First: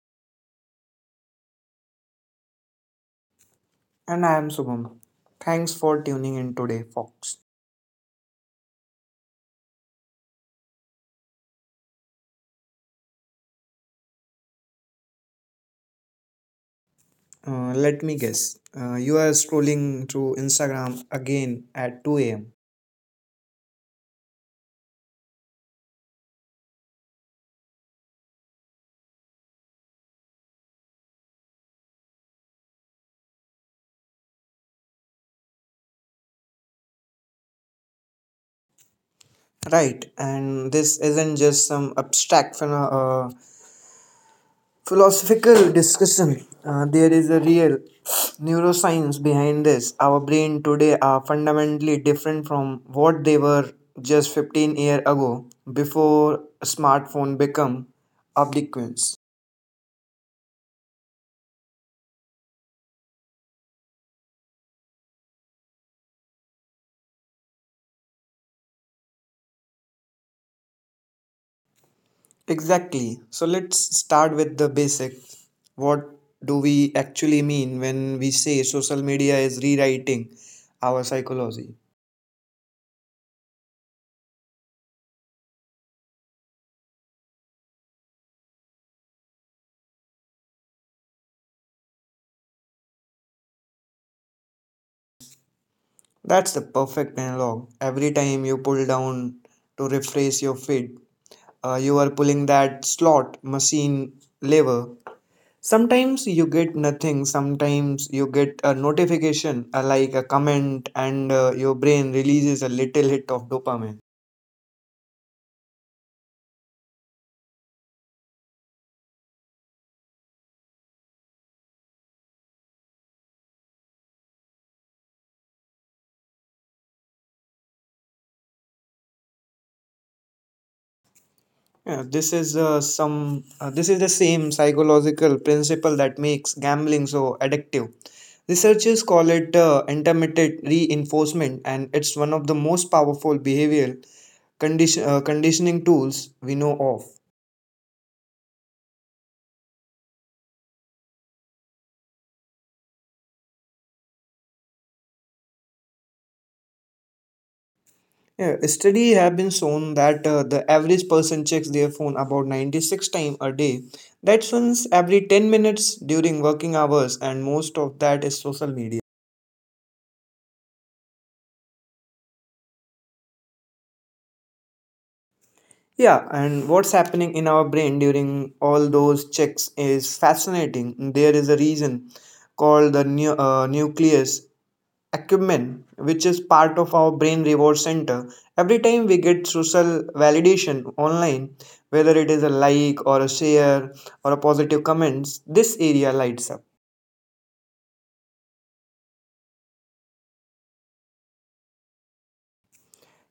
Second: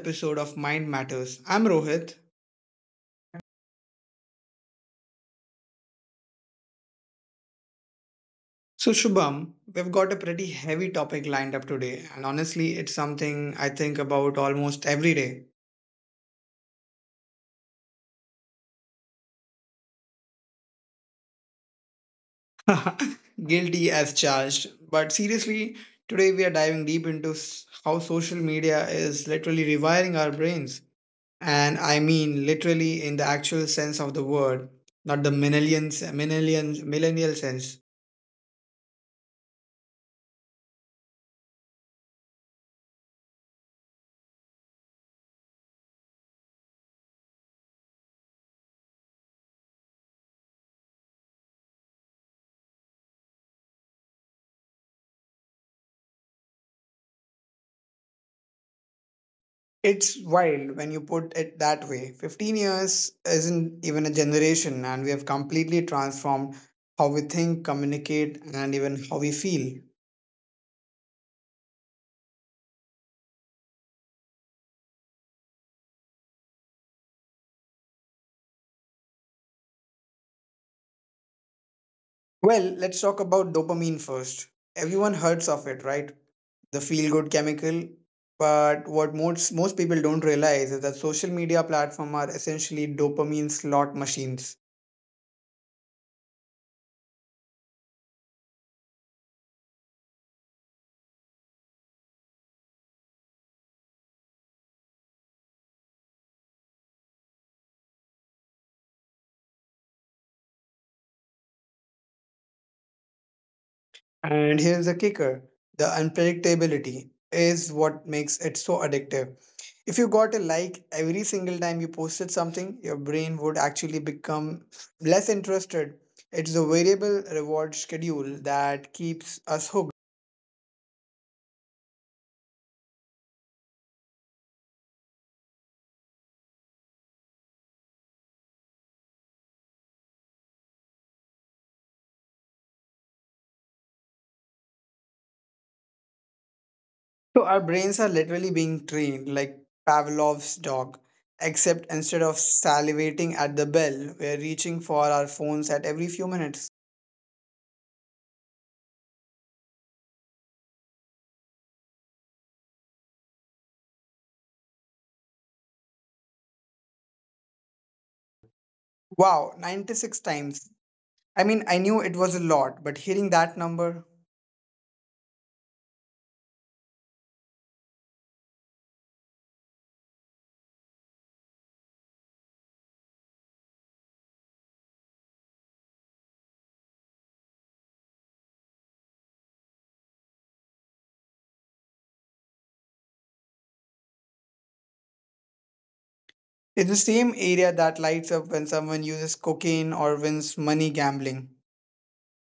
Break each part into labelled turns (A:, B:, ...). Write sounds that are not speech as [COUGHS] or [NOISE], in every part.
A: episode of Mind Matters. I'm Rohit.
B: And I am Subham. Thanks for tuning in today, folks.
A: So, Shubham, we've got a pretty heavy topic lined up today, and honestly, it's something I think about almost every day.
B: Let me guess. You are scrolling through Instagram again at 2 a.m.
A: [LAUGHS] Guilty as charged. But seriously, today we are diving deep into how social media is literally rewiring our brains. And I mean literally in the actual sense of the word, not the millennial sense.
B: Right, and this isn't just some abstract philosophical discussion. There is a real neuroscience behind this. Our brain today are fundamentally different from what they were just 15 years ago before smartphone become obsequious.
A: It's wild when you put it that way. 15 years isn't even a generation, and we have completely transformed how we think, communicate, and even how we feel.
B: Exactly. So let's start with the basics. What do we actually mean when we say social media is rewriting our psychology?
A: Well, let's talk about dopamine first. Everyone heard of it, right? The feel good chemical. But what most people don't realize is that social media platforms are essentially dopamine slot machines.
B: That's the perfect analog. Every time you pull down to refresh your feed, you are pulling that slot machine lever. Sometimes you get nothing, sometimes you get a notification, like a comment, and your brain releases a little hit of dopamine.
A: And here's the kicker, the unpredictability is what makes it so addictive. If you got a like every single time you posted something, your brain would actually become less interested. It's the variable reward schedule that keeps us hooked.
B: Yeah, this is the same psychological principle that makes gambling so addictive. Researchers call it intermittent reinforcement, and it's one of the most powerful behavioral conditioning tools we know of.
A: So our brains are literally being trained like Pavlov's dog, except instead of salivating at the bell, we're reaching for our phones at every few minutes.
B: Yeah, a study have been shown that the average person checks their phone about 96 times a day. That's once every 10 minutes during working hours, and most of that is social media.
A: Wow, 96 times. I mean, I knew it was a lot, but hearing that number,
B: Yeah, and what's happening in our brain during all those checks is fascinating. There is a reason called the nucleus acumen, which is part of our brain reward center. Every time we get social validation online, whether it is a like or a share or a positive comments, this area lights up.
A: it's the same area that lights up when someone uses cocaine or wins money gambling.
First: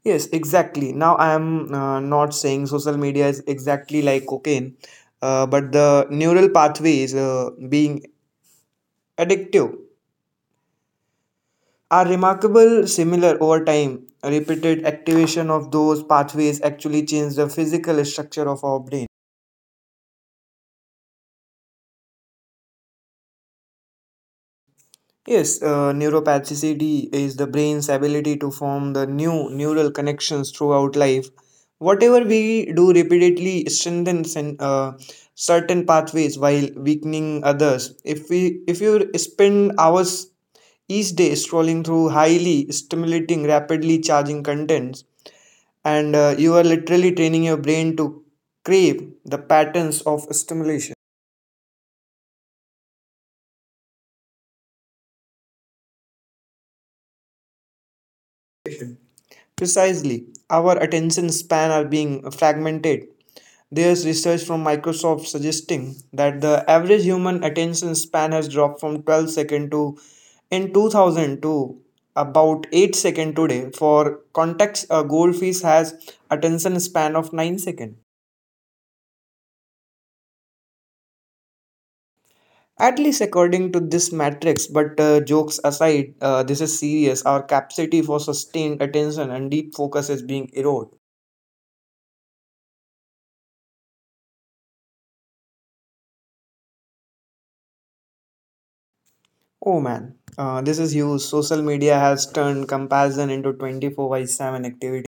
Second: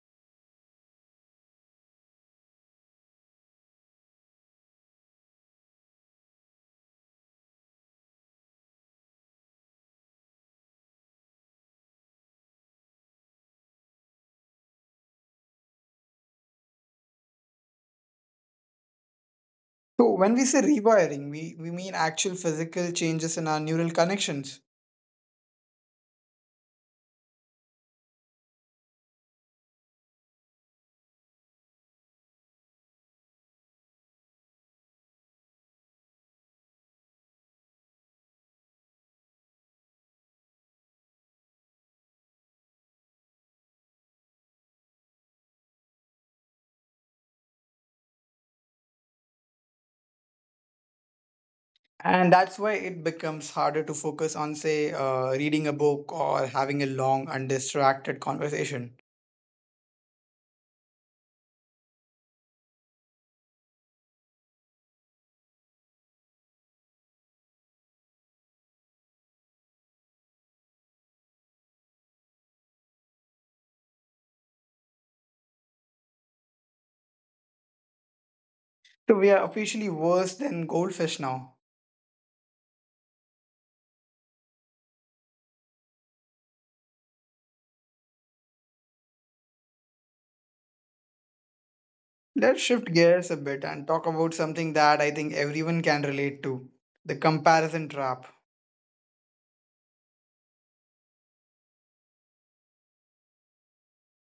B: Yes, exactly. Now I am not saying social media is exactly like cocaine, but the neural pathways being addictive Our remarkable, similar over time, repeated activation of those pathways actually change the physical structure of our brain.
A: So, when we say rewiring, we mean actual physical changes in our neural connections.
B: Yes, neuroplasticity is the brain's ability to form the new neural connections throughout life. Whatever we do repeatedly strengthens and certain pathways while weakening others. If you spend hours each day scrolling through highly stimulating, rapidly charging contents, and you are literally training your brain to crave the patterns of stimulation.
A: And that's why it becomes harder to focus on, say, reading a book or having a long, undistracted conversation.
B: Precisely, our attention span are being fragmented. There's research from Microsoft suggesting that the average human attention span has dropped from 12 second to in 2000 to about 8 second today. For context, a goldfish has attention span of 9 second.
A: So, we are officially worse than goldfish now.
B: At least according to this matrix, but jokes aside, this is serious. Our capacity for sustained attention and deep focus is being eroded.
A: Let's shift gears a bit and talk about something that I think everyone can relate to, the comparison trap.
B: Oh man, this is huge. Social media has turned comparison into 24 by 7 activity.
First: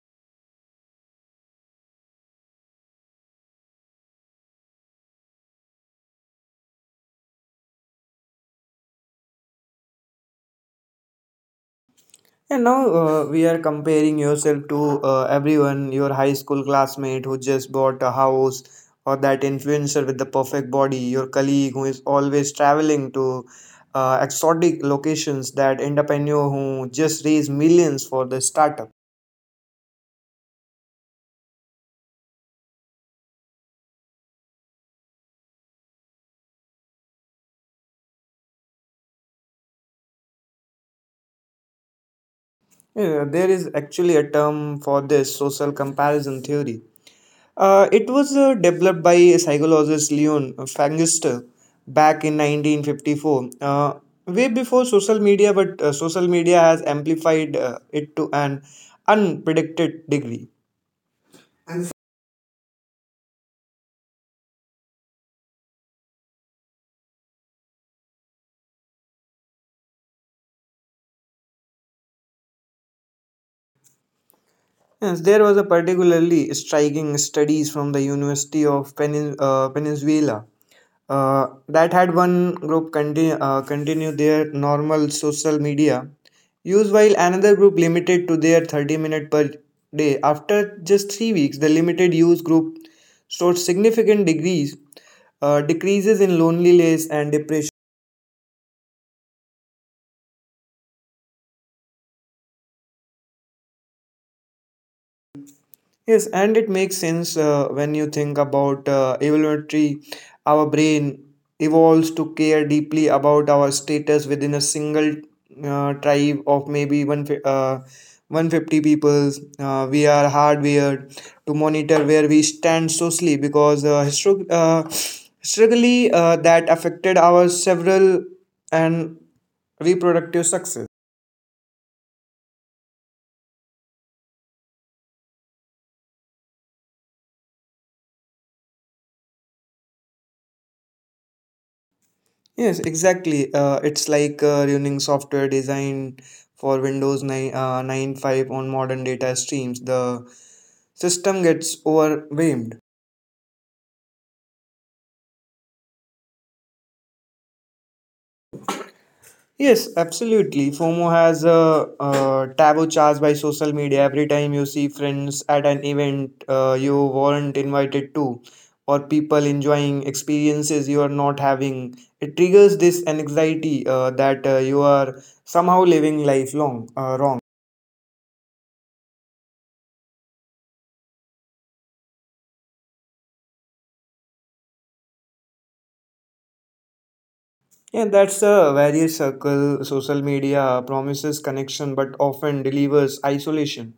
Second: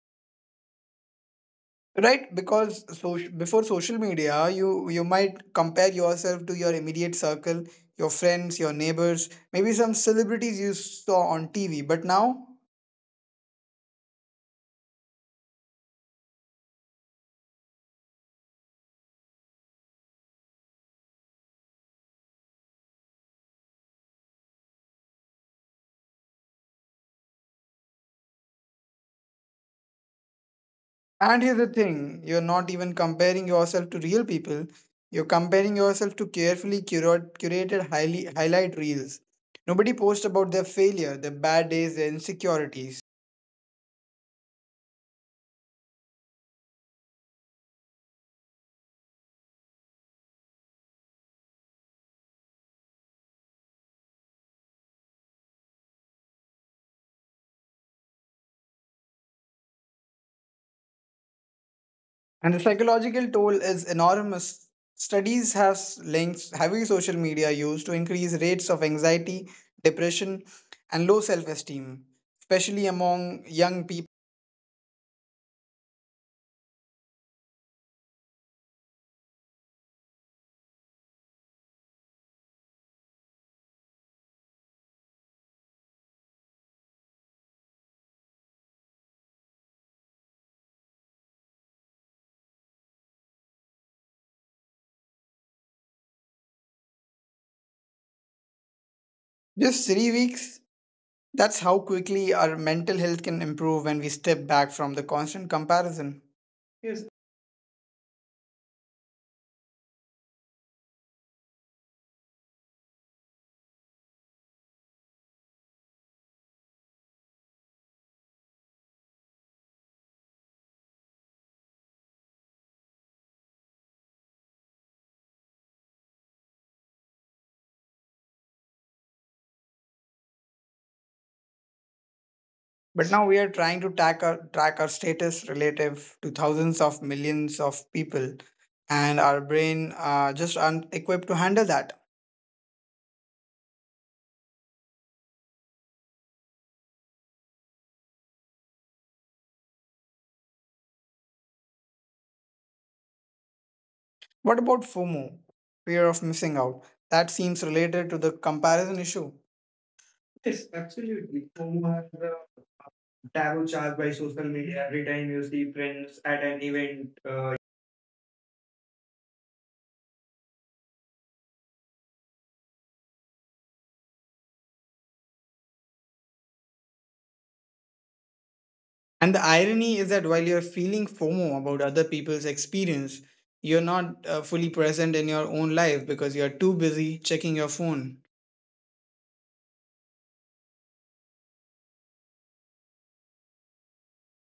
A: Right, because so before social media, you might compare yourself to your immediate circle, your friends, your neighbors, maybe some celebrities you saw on TV. But now,
B: And now we are comparing yourself to everyone, your high school classmate who just bought a house, or that influencer with the perfect body, your colleague who is always traveling to exotic locations, that entrepreneur who just raised millions for the startup.
A: and here's the thing, you're not even comparing yourself to real people. You're comparing yourself to carefully curate, curated highly highlight reels. Nobody posts about their failure, their bad days, their insecurities.
B: Yeah, there is actually a term for this social comparison theory. It was developed by psychologist Leon Fangister back in 1954, way before social media, but social media has amplified it to an unpredicted degree.
A: And the psychological toll is enormous. Studies have linked heavy social media use to increased rates of anxiety, depression, and low self esteem, especially among young people.
B: Yes, there was a particularly striking studies from the University of Peninsula that had one group continue their normal social media use while another group limited to their 30 minutes per day after just 3 weeks the limited use group showed significant degrees decreases in loneliness and depression.
A: Just 3 weeks, that's how quickly our mental health can improve when we step back from the constant comparison.
B: Yes,
A: Yes.
B: and it makes sense when you think about evolutionary. Our brain evolves to care deeply about our status within a single tribe of maybe 150 people. We are hardwired to monitor where we stand socially because historically that affected our several and reproductive success.
A: But now we are trying to track our status relative to thousands of millions of people, and our brain are just un-equipped to handle that.
B: Yes, exactly. It's like running software design for Windows 9, 95 on modern data streams. The system gets overwhelmed.
A: What about FOMO, fear of missing out? That seems related to the comparison issue.
B: Yes,
A: Yes,
B: absolutely.
A: absolutely.
B: FOMO has
A: FOMO has
B: a,
A: the
B: a taboo charged
A: taboo
B: by
A: charged by
B: social
A: social
B: media. Every
A: media.
B: time
A: Every
B: you
A: time
B: see
A: you see
B: friends at
A: friends
B: an
A: at an
B: event
A: event,
B: you weren't invited to, or people enjoying experiences you are not having, it triggers this anxiety that you are somehow living life long wrong.
A: and the irony is that while you're feeling FOMO about other people's experience, you're not fully present in your own life because you're too busy checking your phone.
B: Yeah, that's a various circle. Social media promises connection but often delivers isolation.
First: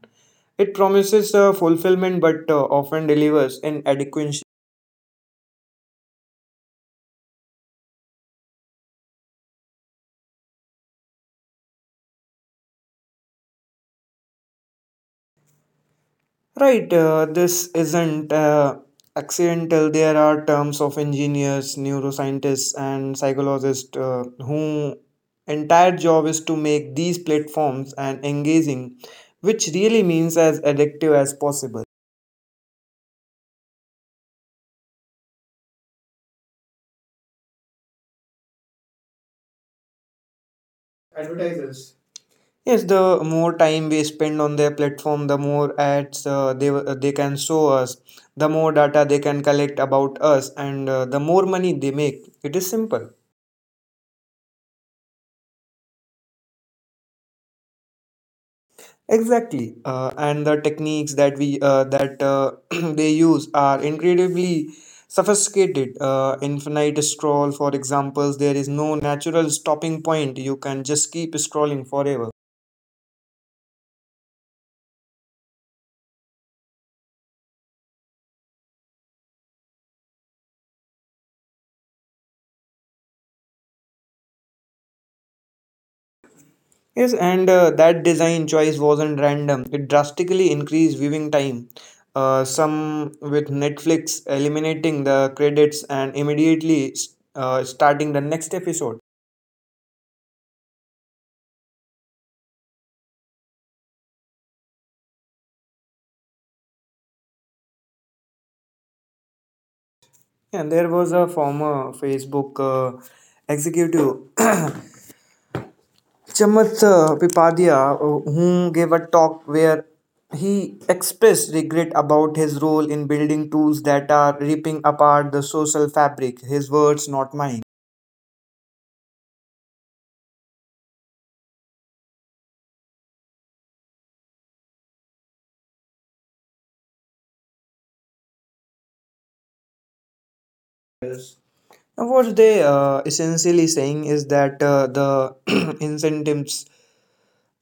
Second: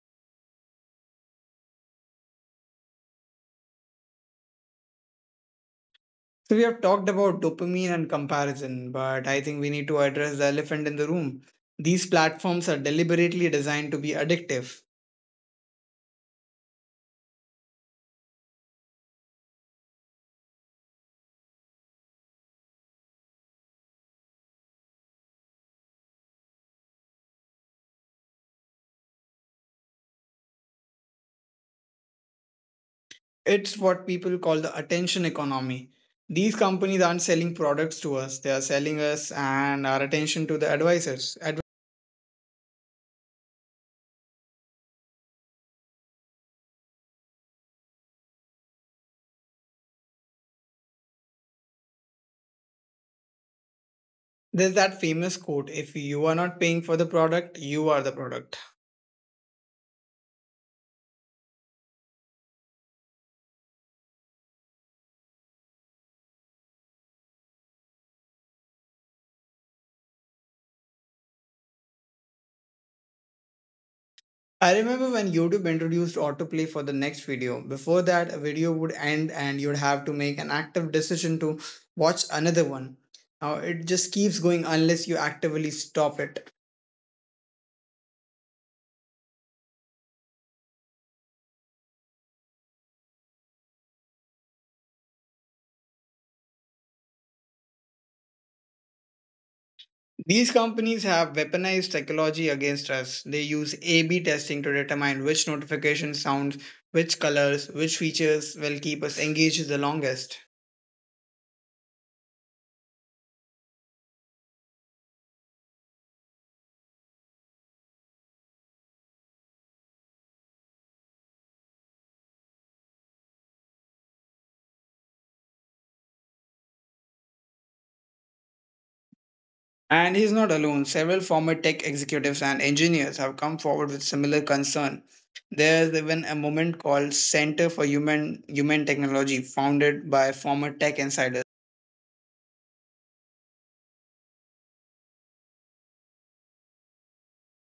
B: It promises fulfillment but often delivers inadequacy.
A: So we have talked about dopamine and comparison, but I think we need to address the elephant in the room. These platforms are deliberately designed to be addictive.
B: Right, this isn't accidental. There are terms of engineers, neuroscientists, and psychologists whose entire job is to make these platforms and engaging, which really means as addictive as possible.
A: It's what people call the attention economy. These companies aren't selling products to us, they are selling us and our attention to the advisors.
B: Advertisers. Yes, the more time we spend on their platform, the more ads they can show us, the more data they can collect about us, and the more money they make. It is simple.
A: There's that famous quote, if you are not paying for the product, you are the product.
B: Exactly, and the techniques that we that [CLEARS THROAT] they use are incredibly sophisticated. Infinite scroll, for examples, there is no natural stopping point. You can just keep scrolling forever.
A: I remember when YouTube introduced autoplay for the next video. Before that, a video would end and you'd have to make an active decision to watch another one. Now it just keeps going unless you actively stop it.
B: Yes, and that design choice wasn't random. It drastically increased viewing time. Some with Netflix eliminating the credits and immediately starting the next episode.
A: These companies have weaponized technology against us. They use A/B testing to determine which notification sounds, which colors, which features will keep us engaged the longest.
B: And there was a former Facebook executive, [COUGHS] Chamath Pipadia, who gave a talk where he expressed regret about his role in building tools that are ripping apart the social fabric. His words, not mine.
A: And he's not alone. Several former tech executives and engineers have come forward with similar concern. There's even a movement called Center for Human Technology, founded by former tech insiders.
B: Yes. And what they essentially saying is that the [CLEARS THROAT] incentives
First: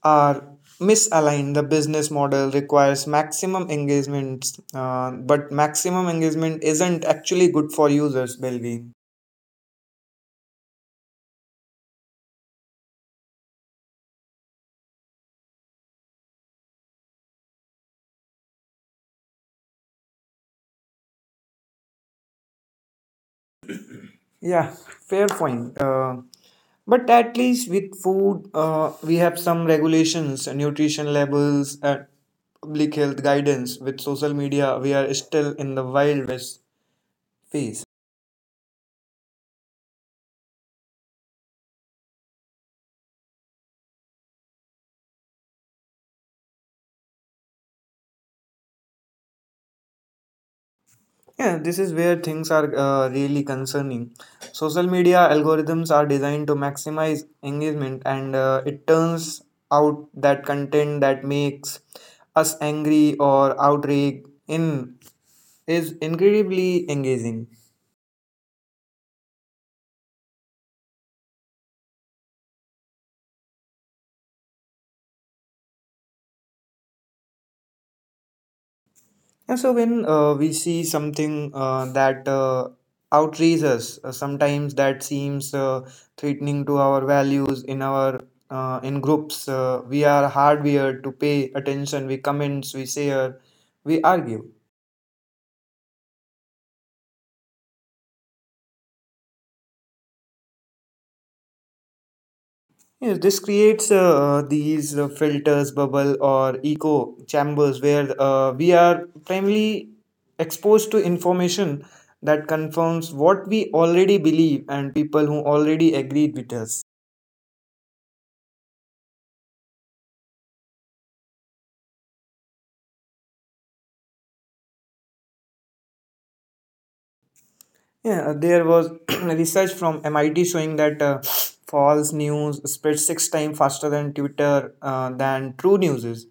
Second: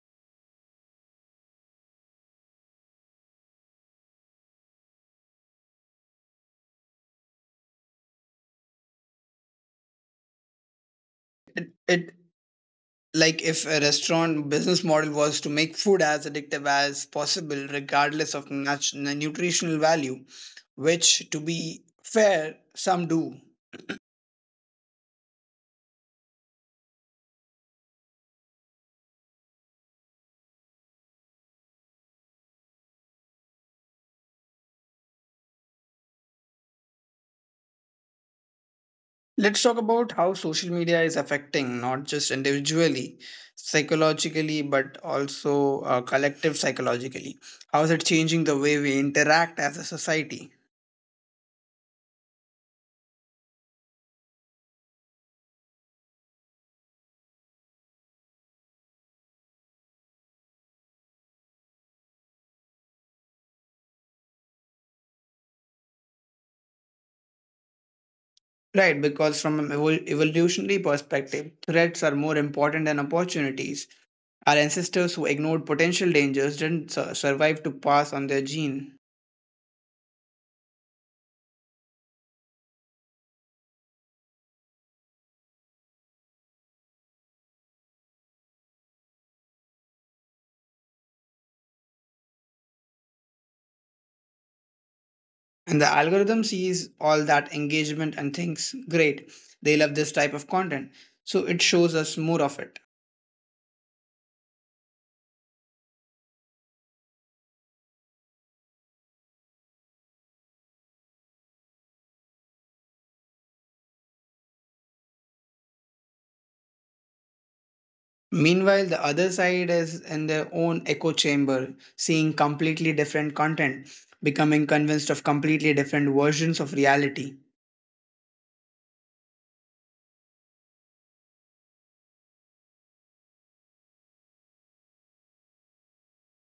B: are misaligned. The business model requires maximum engagement, but maximum engagement isn't actually good for users' well-being.
A: It like if a restaurant business model was to make food as addictive as possible, regardless of nutritional value, which to be fair, some do.
B: Yeah, fair point. But at least with food, we have some regulations, nutrition labels, public health guidance. With social media, we are still in the wild west phase.
A: Let's talk about how social media is affecting not just individually, psychologically, but also collective psychologically. How is it changing the way we interact as a society?
B: Yeah, this is where things are really concerning. Social media algorithms are designed to maximize engagement, and it turns out that content that makes us angry or outraged in is incredibly engaging.
A: Right, because from an evolutionary perspective, threats are more important than opportunities. Our ancestors who ignored potential dangers didn't survive to pass on their gene.
B: Yeah, so when we see something that outrages us, sometimes that seems threatening to our values in our in groups, we are hardwired to pay attention. We comments, we share, we argue.
A: And the algorithm sees all that engagement and thinks, great, they love this type of content. So it shows us more of it.
B: Yes, this creates these filters, bubble or echo chambers where we are primarily exposed to information that confirms what we already believe and people who already agreed with us.
A: Meanwhile, the other side is in their own echo chamber, seeing completely different content, becoming convinced of completely different versions of reality.
B: Yeah, there was [CLEARS THROAT] research from MIT showing that false news spreads 6 times faster than Twitter than true news is.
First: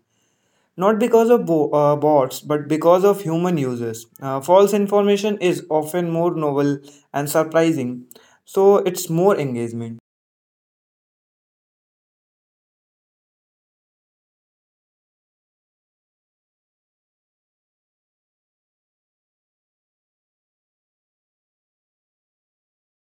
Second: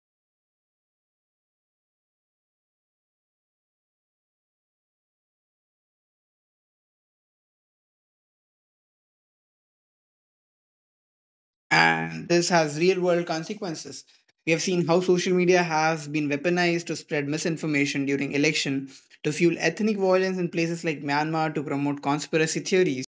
B: Not because of bots, but because of human users. False information is often more novel and surprising, so it's more engagement.
A: And this has real world consequences. We have seen how social media has been weaponized to spread misinformation during election, to fuel ethnic violence in places like Myanmar, to promote conspiracy theories.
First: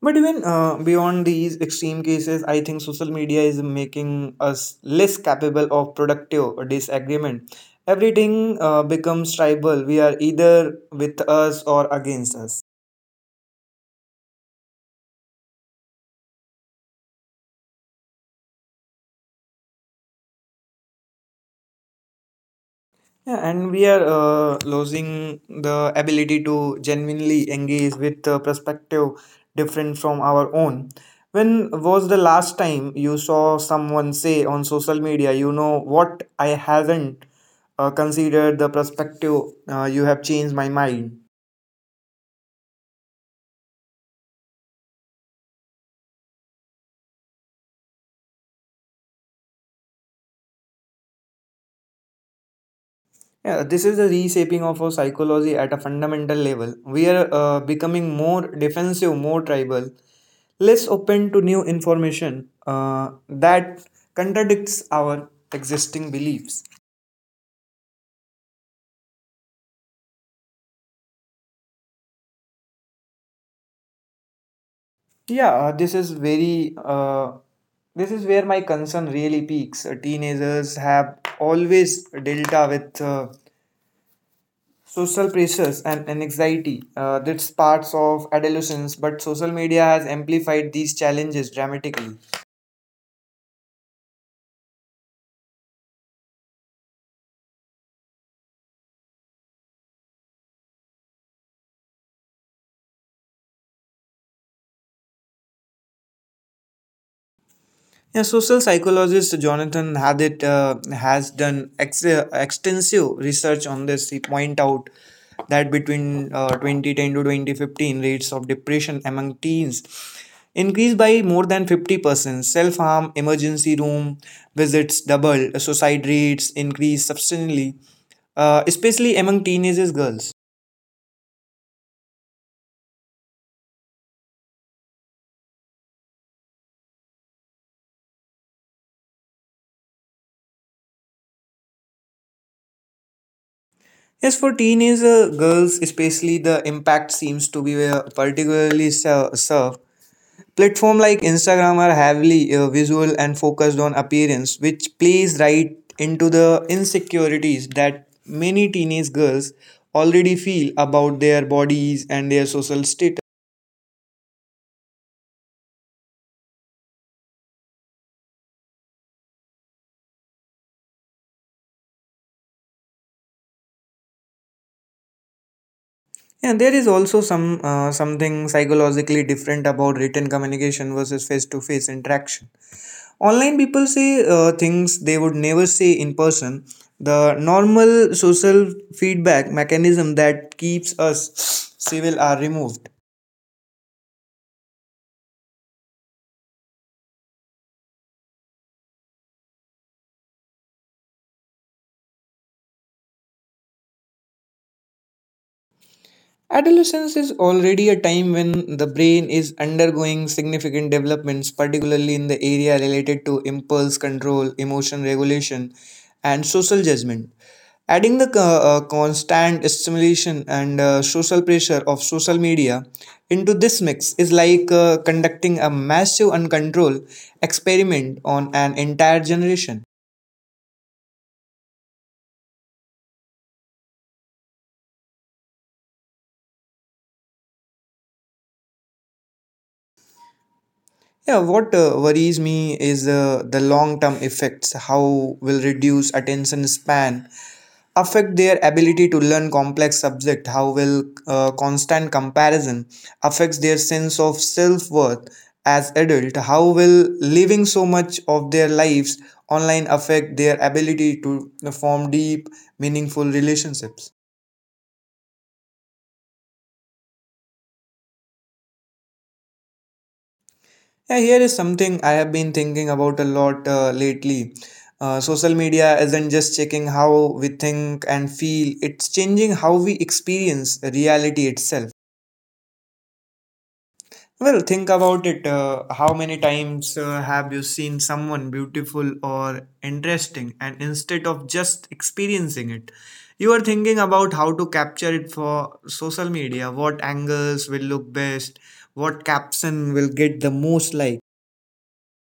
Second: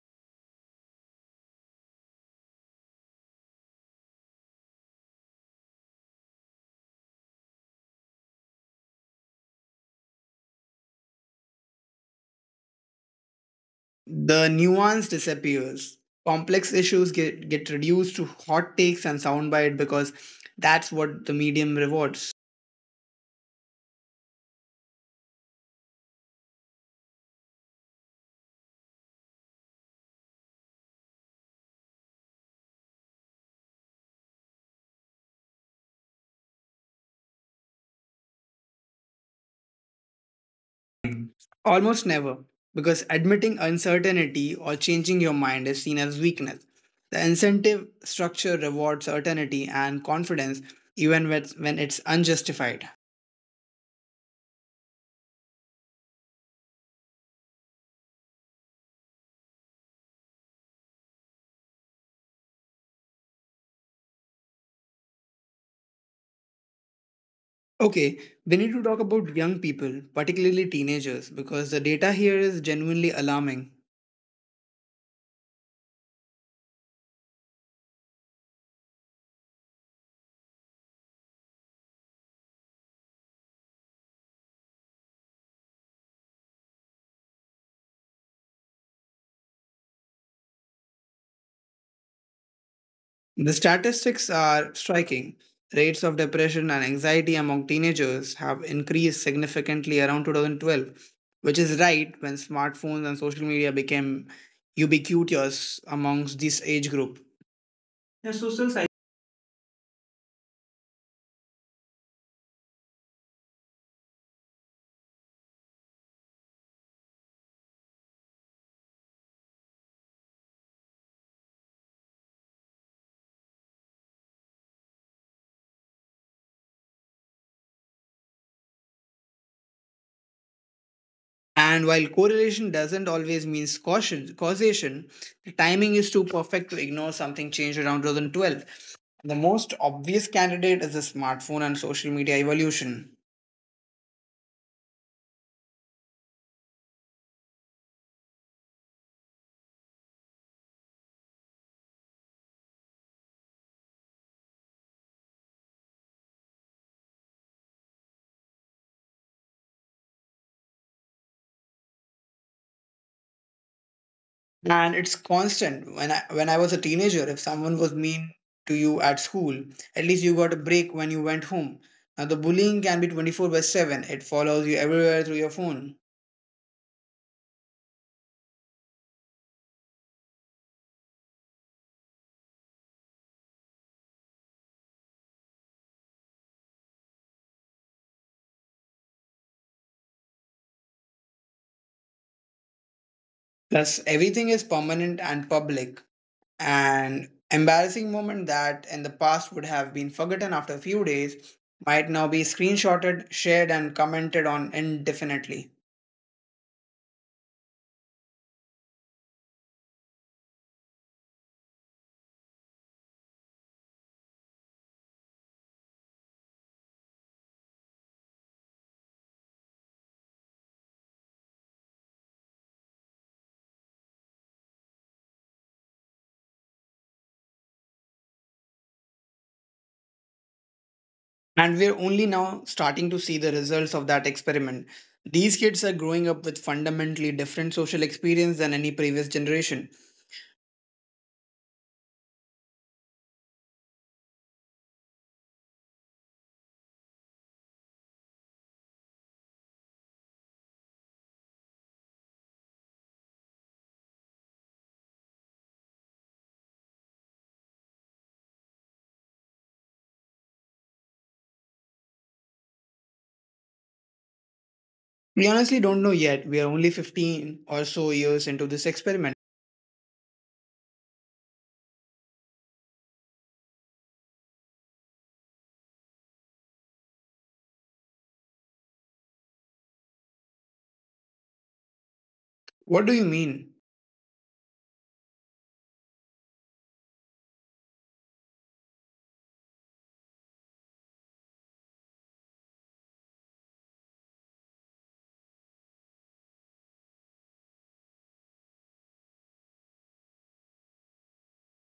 B: But even beyond these extreme cases, I think social media is making us less capable of productive disagreement. Everything becomes tribal. We are either with us or against us.
A: The nuance disappears. Complex issues get reduced to hot takes and soundbite because that's what the medium rewards.
B: Yeah, and we are losing the ability to genuinely engage with a perspective different from our own. When was the last time you saw someone say on social media, you know what, I haven't considered the perspective you have changed my mind?
A: Almost never, because admitting uncertainty or changing your mind is seen as weakness. The incentive structure rewards certainty and confidence when it's unjustified.
B: Yeah, this is the reshaping of our psychology at a fundamental level. We are becoming more defensive, more tribal, less open to new information that contradicts our existing beliefs.
A: Okay, we need to talk about young people, particularly teenagers, because the data here is genuinely alarming.
B: Yeah, this is where my concern really peaks. Teenagers have always dealt with social pressures and anxiety that's parts of adolescence but social media has amplified these challenges dramatically.
A: The statistics are striking. Rates of depression and anxiety among teenagers have increased significantly around 2012, which is right when smartphones and social media became ubiquitous amongst this age group.
B: Yeah,
A: Yeah,
B: social
A: social psych.
B: psychologist Jonathan Hadit has done extensive research on this. He point out that between 2010 to 2015 rates of depression among teens increased by more than 50% self-harm emergency room visits double suicide rates increased substantially especially among teenagers girls.
A: And while correlation doesn't always mean causation, the timing is too perfect to ignore something changed around 2012. The most obvious candidate is the smartphone and social media evolution.
B: Yes, for teenage girls, especially the impact seems to be particularly served. Platform like Instagram are heavily visual and focused on appearance, which plays right into the insecurities that many teenage girls already feel about their bodies and their social status.
A: And it's constant. When I was a teenager, if someone was mean to you at school, at least you got a break when you went home. Now the bullying can be 24/7. It follows you everywhere through your phone.
B: And there is also some something psychologically different about written communication versus face-to-face interaction. Online people say things they would never say in person. The normal social feedback mechanism that keeps us civil are removed.
A: Plus everything is permanent and public. An embarrassing moment that in the past would have been forgotten after a few days might now be screenshotted, shared and commented on indefinitely.
B: Adolescence is already a time when the brain is undergoing significant developments, particularly in the area related to impulse control, emotion regulation, and social judgment. Adding the constant stimulation and social pressure of social media into this mix is like conducting a massive uncontrolled experiment on an entire generation.
A: And we're only now starting to see the results of that experiment. These kids are growing up with fundamentally different social experience than any previous generation.
B: Yeah, what worries me is the long term effects. How will reduce attention span affect their ability to learn complex subject? How will constant comparison affects their sense of self-worth as adult? How will living so much of their lives online affect their ability to form deep meaningful relationships?
A: We honestly don't know yet. We are only 15 or so years into this experiment.
B: Yeah, here is something I have been thinking about a lot lately. Social media isn't just checking how we think and feel, it's changing how we experience reality itself.
A: What do you mean?
B: Well, think about it. How many times have you seen someone beautiful or interesting, and instead of just experiencing it, you are thinking about how to capture it for social media? What angles will look best? What caption will get the most like?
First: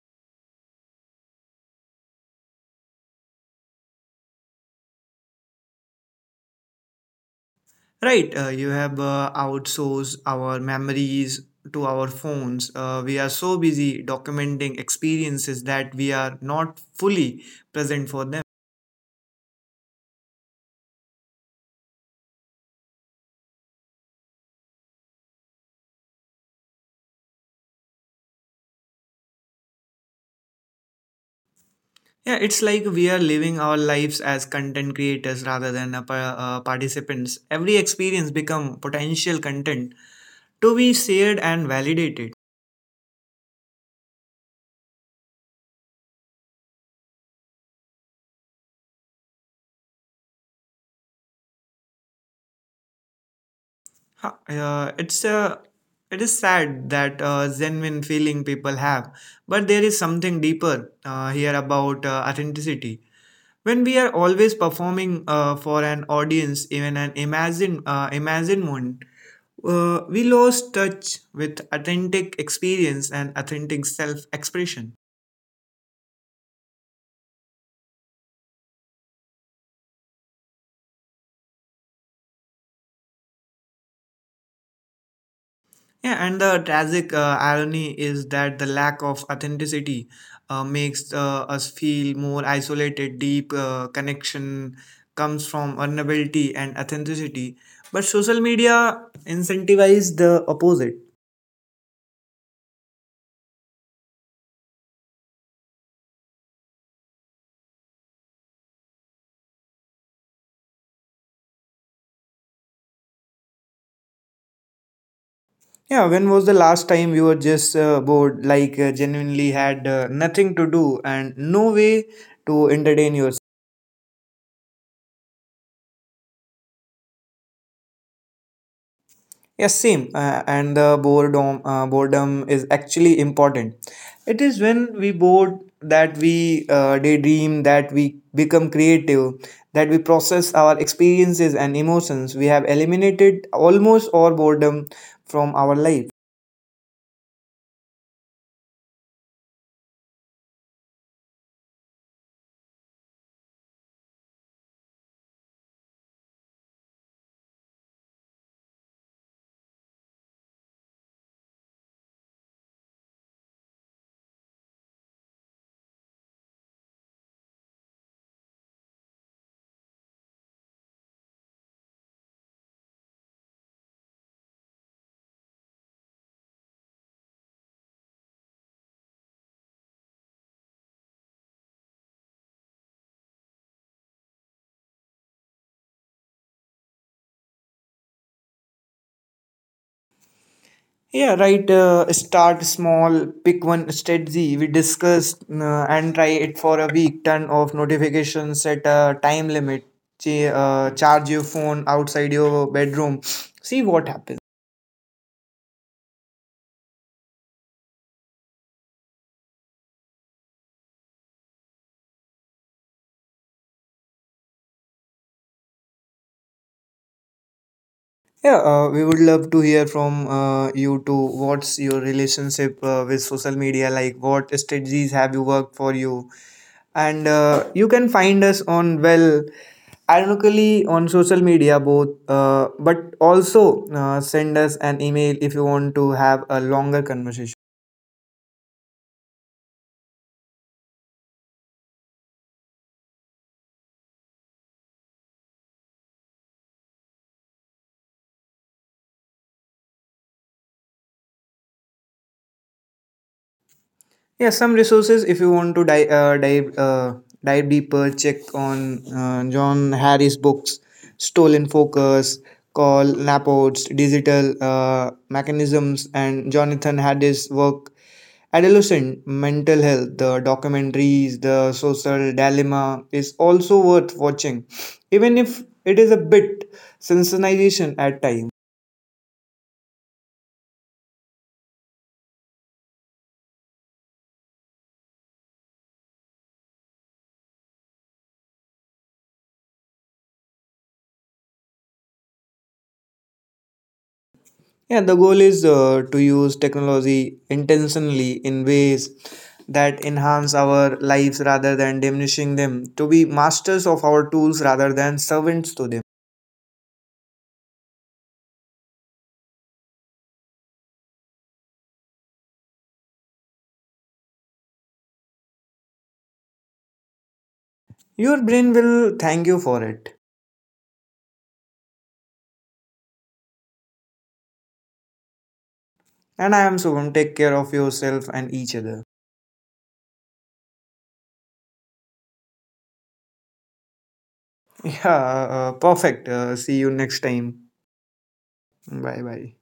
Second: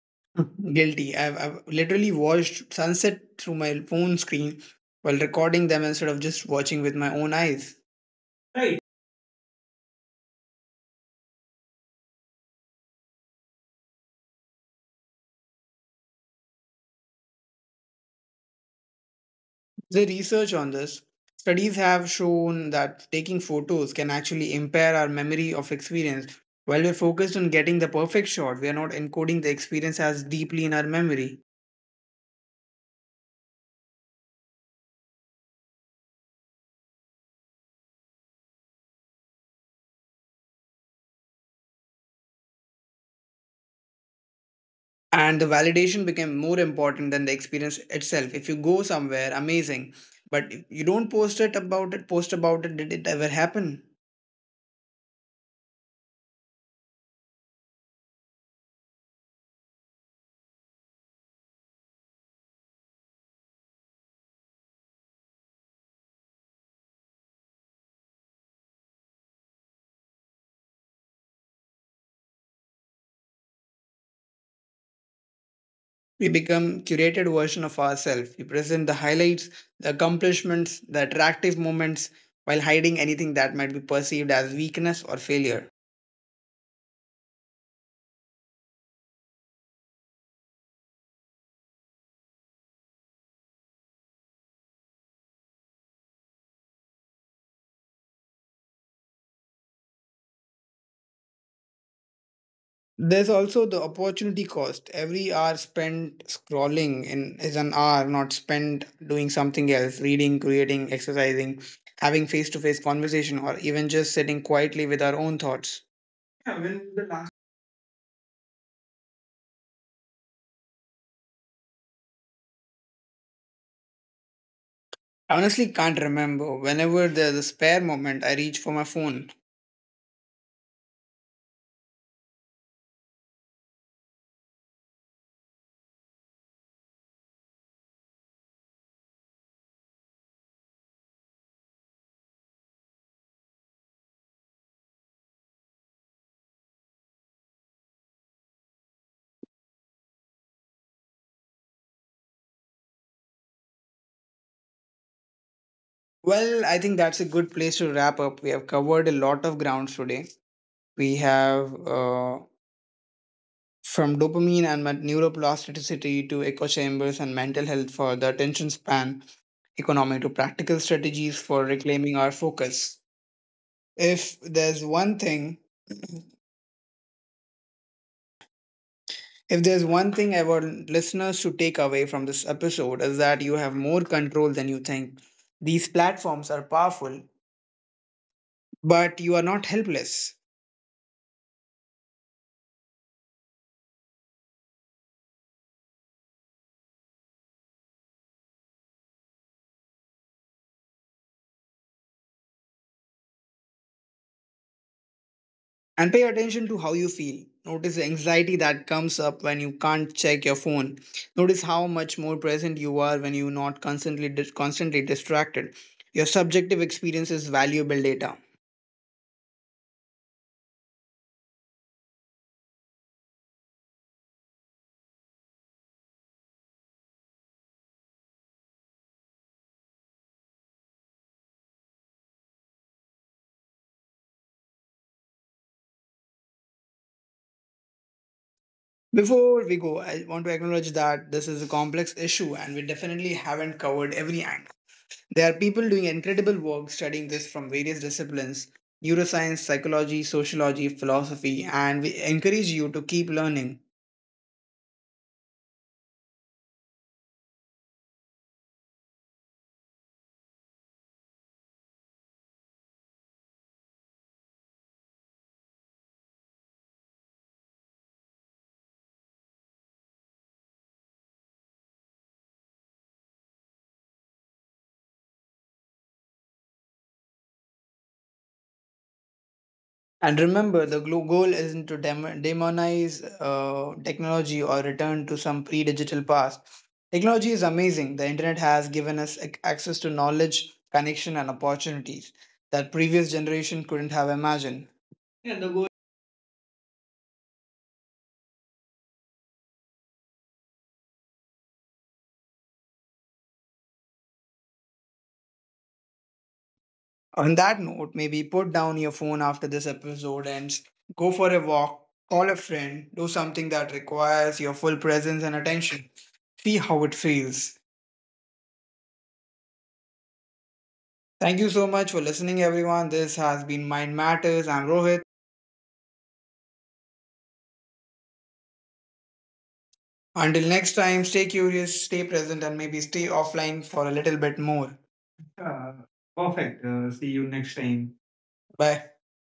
A: [LAUGHS] Guilty. I've literally watched sunset through my phone screen while recording them instead of just watching with my own eyes.
B: Right, you
A: Right.
B: have outsourced our memories to our phones. We are so busy documenting experiences that we are not fully present for them.
A: The research on this studies have shown that taking photos can actually impair our memory of experience. While we're focused on getting the perfect shot, we are not encoding the experience as deeply in our memory.
B: Yeah, it's like we are living our lives as content creators rather than participants. Every experience become potential content to be shared and validated.
A: And the validation became more important than the experience itself. If you go somewhere, amazing, but if you don't post about it, did it ever happen?
B: It's a it is sad that genuine feeling people have, but there is something deeper here about authenticity. When we are always performing for an audience, even an imagine one, we lost touch with authentic experience and authentic self expression.
A: We become curated version of ourselves. We present the highlights, the accomplishments, the attractive moments while hiding anything that might be perceived as weakness or failure.
B: Yeah, and the tragic irony is that the lack of authenticity makes us feel more isolated. Deep connection comes from vulnerability and authenticity, but social media incentivizes the opposite.
A: There's also the opportunity cost. Every hour spent scrolling in is an hour not spent doing something else, reading, creating, exercising, having face-to-face conversation or even just sitting quietly with our own thoughts.
B: Yeah, when was
A: Yeah,
B: the
A: when
B: last
A: the
B: time
A: last
B: you were just bored, like genuinely had nothing to do and no way to entertain yourself?
A: I honestly can't remember. Whenever there's a spare moment, I reach for my phone.
B: Yes, same. And the boredom is actually important. It is when we bored that we daydream, that we become creative, that we process our experiences and emotions. We have eliminated almost all boredom from our life.
A: Well, I think that's a good place to wrap up. We have covered a lot of grounds today. We have from dopamine and neuroplasticity to echo chambers and mental health for the attention span economy to practical strategies for reclaiming our focus. If there's one thing, [CLEARS THROAT] if there's one thing I want listeners to take away from this episode is that you have more control than you think. These platforms are powerful, but you are not helpless.
B: Yeah, right. Start small, pick one strategy. We discussed and try it for a week. Turn off notifications, set a time limit. Charge your phone outside your bedroom. See what happens.
A: And pay attention to how you feel. Notice the anxiety that comes up when you can't check your phone. Notice how much more present you are when you're not constantly distracted. Your subjective experience is valuable data.
B: Yeah, we would love to hear from you too. What's your relationship with social media like? What strategies have you worked for you? And you can find us on, well, ironically on social media both but also send us an email if you want to have a longer conversation.
A: Before we go, I want to acknowledge that this is a complex issue and we definitely haven't covered every angle. There are people doing incredible work studying this from various disciplines, neuroscience, psychology, sociology, philosophy, and we encourage you to keep learning.
B: Yeah, some resources if you want to dive deeper, check on John Harris books Stolen Focus, Call Napods Digital Mechanisms and Jonathan Harris work Adolescent Mental Health, the documentaries, The Social Dilemma is also worth watching, even if it is a bit sensitization at times.
A: And remember, the goal isn't to demonize technology or return to some pre digital past. Technology is amazing. The internet has given us access to knowledge, connection, and opportunities that previous generation couldn't have imagined.
B: Yeah, the goal
A: Yeah, the
B: is
A: goal.
B: to use technology intentionally in ways that enhance our lives rather than diminishing them, to be masters of our tools rather than servants to them.
A: On that note, maybe put down your phone after this episode and go for a walk, call a friend, do something that requires your full presence and attention. See how it feels.
B: Your brain will thank you for it.
A: Thank you so much for listening, everyone. This has been Mind Matters. I'm Rohit.
B: And I am Subham. Take care of yourself and each other. [LAUGHS]
A: Until next time, stay curious, stay present, and maybe stay offline for a little bit
B: Yeah,
A: more. Uh,
B: perfect. See you
A: perfect.
B: next
A: See you
B: time.
A: next time.
B: Bye,
A: Bye.
B: bye.